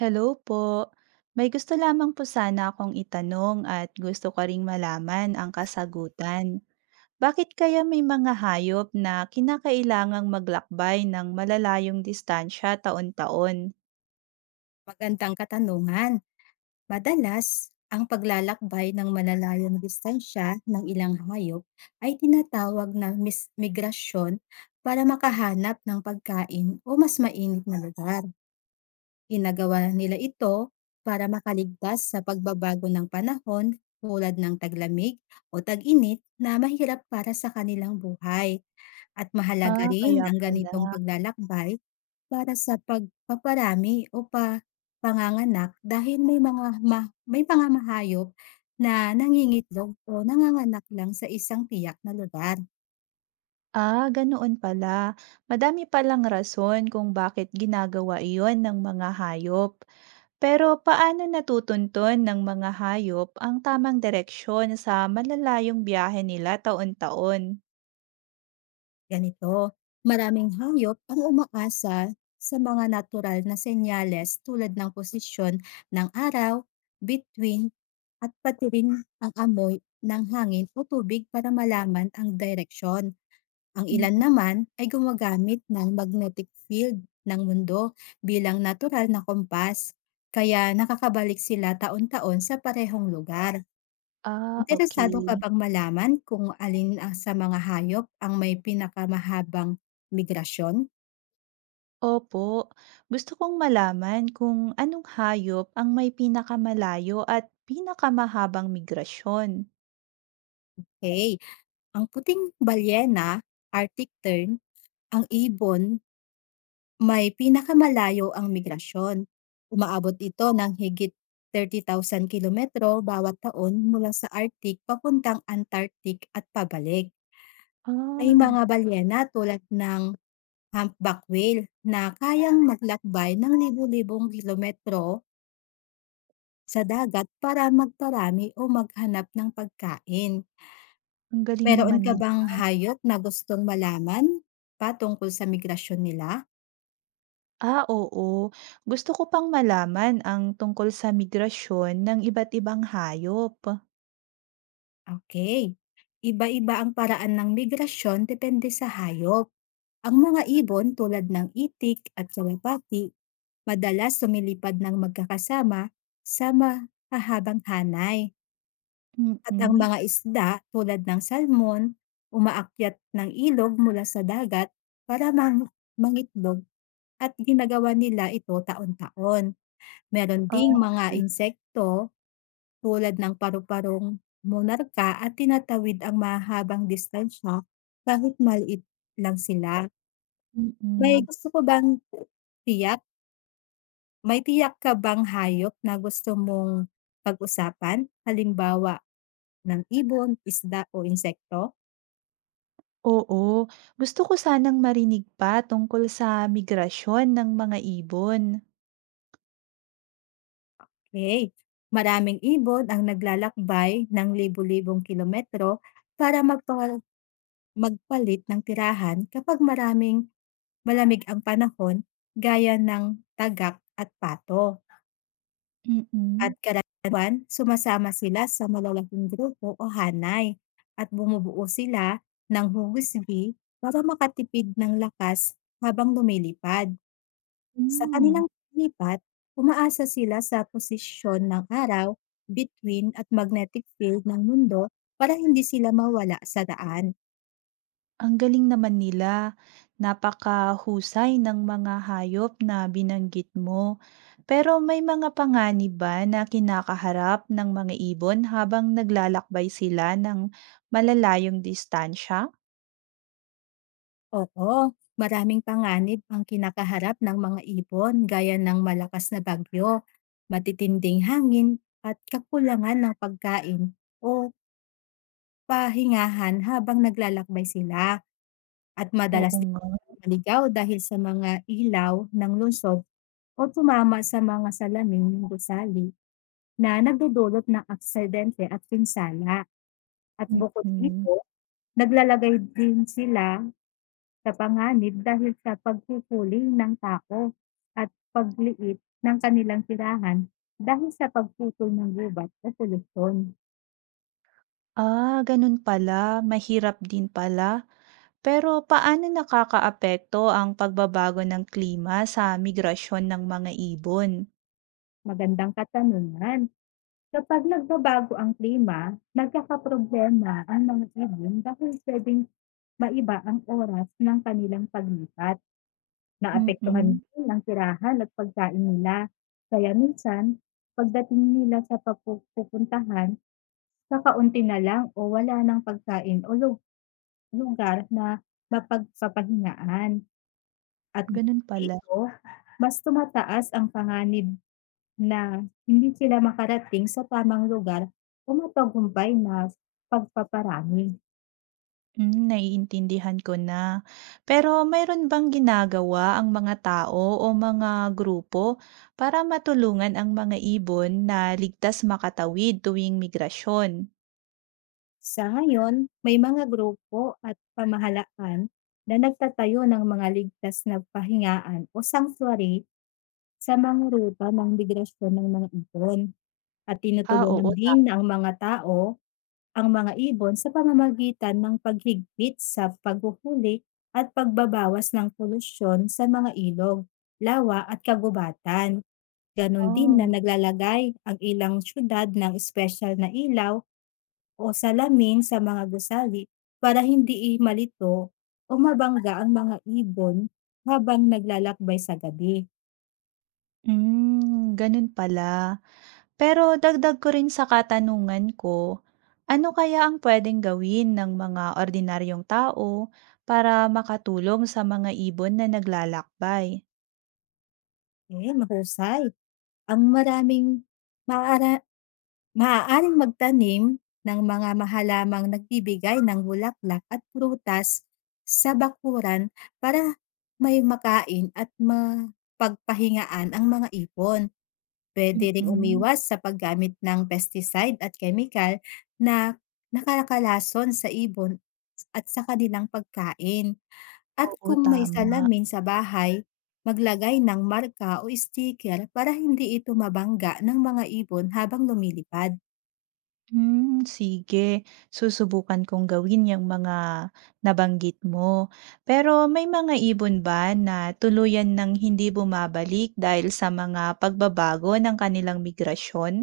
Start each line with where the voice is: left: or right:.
right: Hello po. May gusto lamang po sana akong itanong at gusto ko ring malaman ang kasagutan. Bakit kaya may mga hayop na kinakailangang maglakbay ng malalayong distansya taon-taon?
left: Magandang katanungan. Madalas, ang paglalakbay ng malalayong distansya ng ilang hayop ay tinatawag na migrasyon para makahanap ng pagkain o mas mainit na lugar. Ginagawa nila ito para makaligtas sa pagbabago ng panahon tulad ng taglamig o tag-init na mahirap para sa kanilang buhay. At mahalaga
right: Ah,
left: rin
right: kaya
left: ang
right: pala.
left: ganitong paglalakbay para sa pagpaparami o panganganak dahil may mga mahayop na nangingitlog o nanganganak lang sa isang tiyak na lugar.
right: Ah, ganoon pala. Madami palang rason kung bakit ginagawa iyon ng mga hayop. Pero paano natutunton ng mga hayop ang tamang direksyon sa malalayong biyahe nila taon-taon?
left: Ganito, maraming hayop ang umaasa sa mga natural na senyales tulad ng posisyon ng araw, between at pati rin ang amoy ng hangin o tubig para malaman ang direksyon. Ang ilan naman ay gumagamit ng magnetic field ng mundo bilang natural na kompas, kaya nakakabalik sila taon-taon sa parehong lugar.
right: Ah,
left: Interesado ka
right: okay.
left: bang malaman kung alin ang sa mga hayop ang may pinakamahabang migrasyon?
right: Opo, gusto kong malaman kung anong hayop ang may pinakamalayo at pinakamahabang migrasyon?
left: Hey, ang puting balyena, Arctic tern, ang ibon may pinakamalayo ang migrasyon. Umaabot ito ng higit 30,000 kilometro bawat taon mula sa Arctic papuntang Antarctic at pabalik. May
right: Ah,
left: mga balyena tulad ng humpback whale na kayang maglakbay ng libu-libong kilometro sa dagat para magparami o maghanap ng pagkain.
right: ang galing
left: Meron
right: naman
left: ka
right: nila.
left: bang hayop na gustong malaman patungkol sa migrasyon nila?
right: Ah, oo. Gusto ko pang malaman ang tungkol sa migrasyon ng iba't ibang hayop.
left: Okay, iba-iba ang paraan ng migrasyon depende sa hayop. Ang mga ibon tulad ng itik at kalapati madalas lumilipad ng magkakasama sa mahahabang hanay, at ang
right: Mm.
left: mga isda tulad ng salmon umaakyat ng ilog mula sa dagat para mangitlog, at ginagawa nila ito taon-taon. Meron
right: Ah,
left: ding mga
right: okey.
left: insekto tulad ng paru-parong monarka at tinatawid ang mahabang distansya kahit maliit lang sila. May
right: Mm.
left: gusto ko bang tiyak may tiyak ka bang hayop na gusto mong pag-usapan? Halimbawa, ng ibon, isda o insekto?
right: Oo, gusto ko sanang marinig pa tungkol sa migrasyon ng mga ibon.
left: Okay? Maraming ibon ang naglalakbay ng libu-libong kilometro para magpalit ng tirahan kapag maraming malamig ang panahon, gaya ng tagak at pato.
right: Mm-mm.
left: At
right: Mm.
left: karaniwan, sumasama sila sa malalaking grupo o hanay, at bumubuo sila ng hugisgi para makatipid ng lakas habang lumilipad. Sa
right: Hmm.
left: kanilang lipat, umaasa sila sa posisyon ng araw, between at magnetic field ng mundo, para hindi sila mawala sa daan.
right: Ang galing naman nila. Napakahusay ng mga hayop na binanggit mo. Pero may mga panganib ba na kinakaharap ng mga ibon habang naglalakbay sila ng malalayong distansya?
left: Oo, maraming panganib ang kinakaharap ng mga ibon gaya ng malakas na bagyo, matitinding hangin at kakulangan ng pagkain o pahingahan habang naglalakbay sila, at madalas
right: Oo
left: din
right: nga.
left: maligaw dahil sa mga ilaw ng lungsod o tumama sa mga salamin ng gusali na nagdudulot ng aksidente at pinsala. At bukod
right: Mm.
left: dito, naglalagay din sila sa panganib dahil sa pagpupuli ng tako at pagliit ng kanilang tirahan dahil sa pagputol ng gubat o polusyon.
right: Ah, ganun pala. Mahirap din pala. Pero paano nakakaapekto ang pagbabago ng klima sa migrasyon ng mga ibon?
left: Magandang katanungan. Kapag nagbabago ang klima, nagkakaproblema ang mga ibon dahil pwedeng maiba ang oras ng kanilang paglipat. Naapektuhan
right: Mm,
left: din ang tirahan at pagkain nila. Kaya minsan, pagdating nila sa papupuntahan, kakaunti na lang o wala ng pagkain o lugar na mapagpapahingaan, at
right: ganun pala.
left: dito, mas tumataas ang panganib na hindi sila makarating sa tamang lugar o matagumpay na pagpaparami.
right: Hmm, naiintindihan ko na. Pero mayroon bang ginagawa ang mga tao o mga grupo para matulungan ang mga ibon na ligtas makatawid tuwing migrasyon?
left: Sa ngayon, may mga grupo at pamahalaan na nagtatayo ng mga ligtas na pahingaan o sanctuary sa mga ruta ng migrasyon ng mga ibon, at
right: Ah,
left: tinutulungan
right: oo,
left: din
right: tama.
left: ang mga tao ang mga ibon sa pamamagitan ng paghigpit sa paghuhuli at pagbabawas ng polusyon sa mga ilog, lawa at kagubatan. Ganon din na
right: Oh,
left: naglalagay ang ilang syudad ng espesyal na ilaw o salamin sa mga gusali para hindi malito o mabangga ang mga ibon habang naglalakbay sa gabi.
right: hmm, ganun pala. Pero dagdag ko rin sa katanungan ko, ano kaya ang pwedeng gawin ng mga ordinaryong tao para makatulong sa mga ibon na naglalakbay?
left: Eh, mahusay. Ang maraming maaara Maaaring magtanim ng mga halamang nagbibigay ng bulaklak at prutas sa bakuran para may makain at mapagpahingaan ang mga ipon. Pwede ring
right: Mm,
left: umiwas sa paggamit ng pesticide at chemical na nakakalason sa ibon at sa kanilang pagkain. At
right: oo,
left: kung may
right: tama.
left: salamin sa bahay, maglagay ng marka o sticker para hindi ito mabangga ng mga ibon habang lumilipad.
right: Hmm, sige. Susubukan kong gawin yung mga nabanggit mo. Pero may mga ibon ba na tuluyan ng hindi bumabalik dahil sa mga pagbabago ng kanilang migrasyon?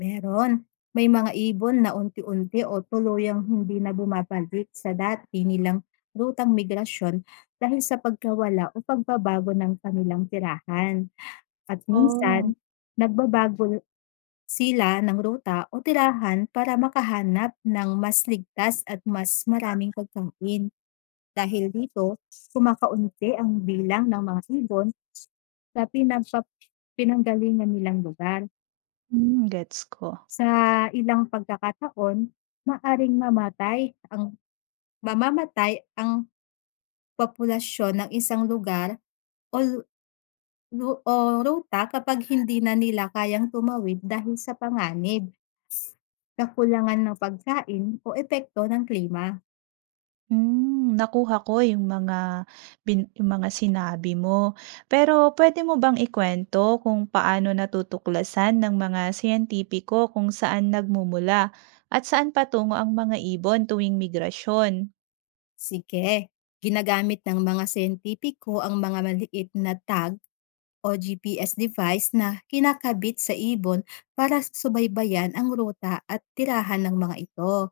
left: Meron. May mga ibon na unti-unti o tuluyang hindi na bumabalik sa dati nilang rutang migrasyon dahil sa pagkawala o pagbabago ng kanilang tirahan. At
right: Oh,
left: minsan, nagbabago sila ng ruta o tirahan para makahanap ng mas ligtas at mas maraming pagkain. Dahil dito, kumakaunti ang bilang ng mga ibon sa pinanggalingan nilang lugar.
right: hmm, gets ko.
left: Sa ilang pagkakataon, maaring mamatay ang mamamatay ang populasyon ng isang lugar o lu lu o ruta kapag hindi na nila kayang tumawid dahil sa panganib, kakulangan ng pagkain o epekto ng klima.
right: Hmm, nakuha ko yung mga yung mga sinabi mo. Pero pwede mo bang ikuwento kung paano natutuklasan ng mga siyentipiko kung saan nagmumula at saan patungo ang mga ibon tuwing migrasyon?
left: Sige, ginagamit ng mga siyentipiko ang mga maliit na tag o GPS device na kinakabit sa ibon para subaybayan ang ruta at tirahan ng mga ito.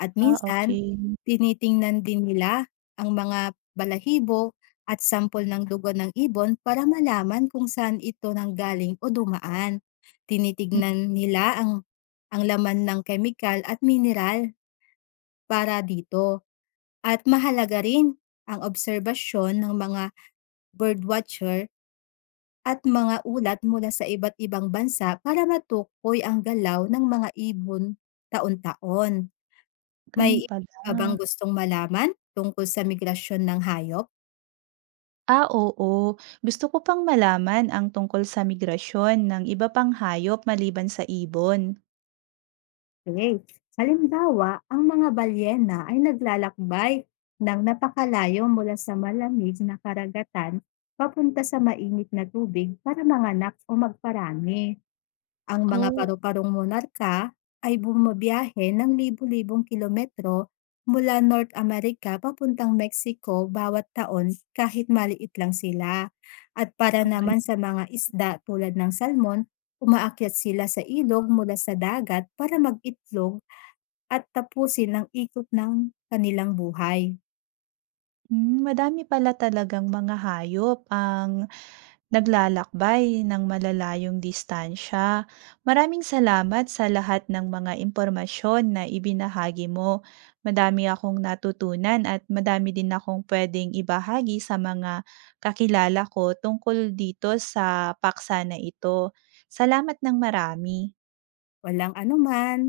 left: At
right: Ah,
left: minsan,
right: okay.
left: tinitingnan din nila ang mga balahibo at sampol ng dugo ng ibon para malaman kung saan ito nanggaling o dumaan.
right: Hmm,
left: Tinitignan nila ang laman ng kemikal at mineral para dito. At mahalaga rin ang obserbasyon ng mga birdwatcher at mga ulat mula sa iba't ibang bansa para matukoy ang galaw ng mga ibon taon-taon.
right: gano'n
left: May iba
right: pala.
left: ka bang gustong malaman tungkol sa migrasyon ng hayop?
right: Ah, oo. Gusto ko pang malaman ang tungkol sa migrasyon ng iba pang hayop maliban sa ibon.
left: Okey. Halimbawa, ang mga balyena ay naglalakbay ng napakalayo mula sa malamig na karagatan papunta sa mainit na tubig para manganak o magparami. Ang mga
right: Oh,
left: paru-parong monarka ay bumabiyahe ng libu-libong kilometro mula North America papuntang Mexico bawat taon kahit maliit lang sila. At para
right: ang
left: naman
right: galing.
left: sa mga isda tulad ng salmon, umaakyat sila sa ilog mula sa dagat para mag-itlog at tapusin ang ikot ng kanilang buhay.
right: Hmm, madami pala talagang mga hayop ang naglalakbay ng malalayong distansya. Maraming salamat sa lahat ng mga impormasyon na ibinahagi mo. Madami akong natutunan at madami din akong pwedeng ibahagi sa mga kakilala ko tungkol dito sa paksa na ito. Salamat ng marami.
left: Walang anuman.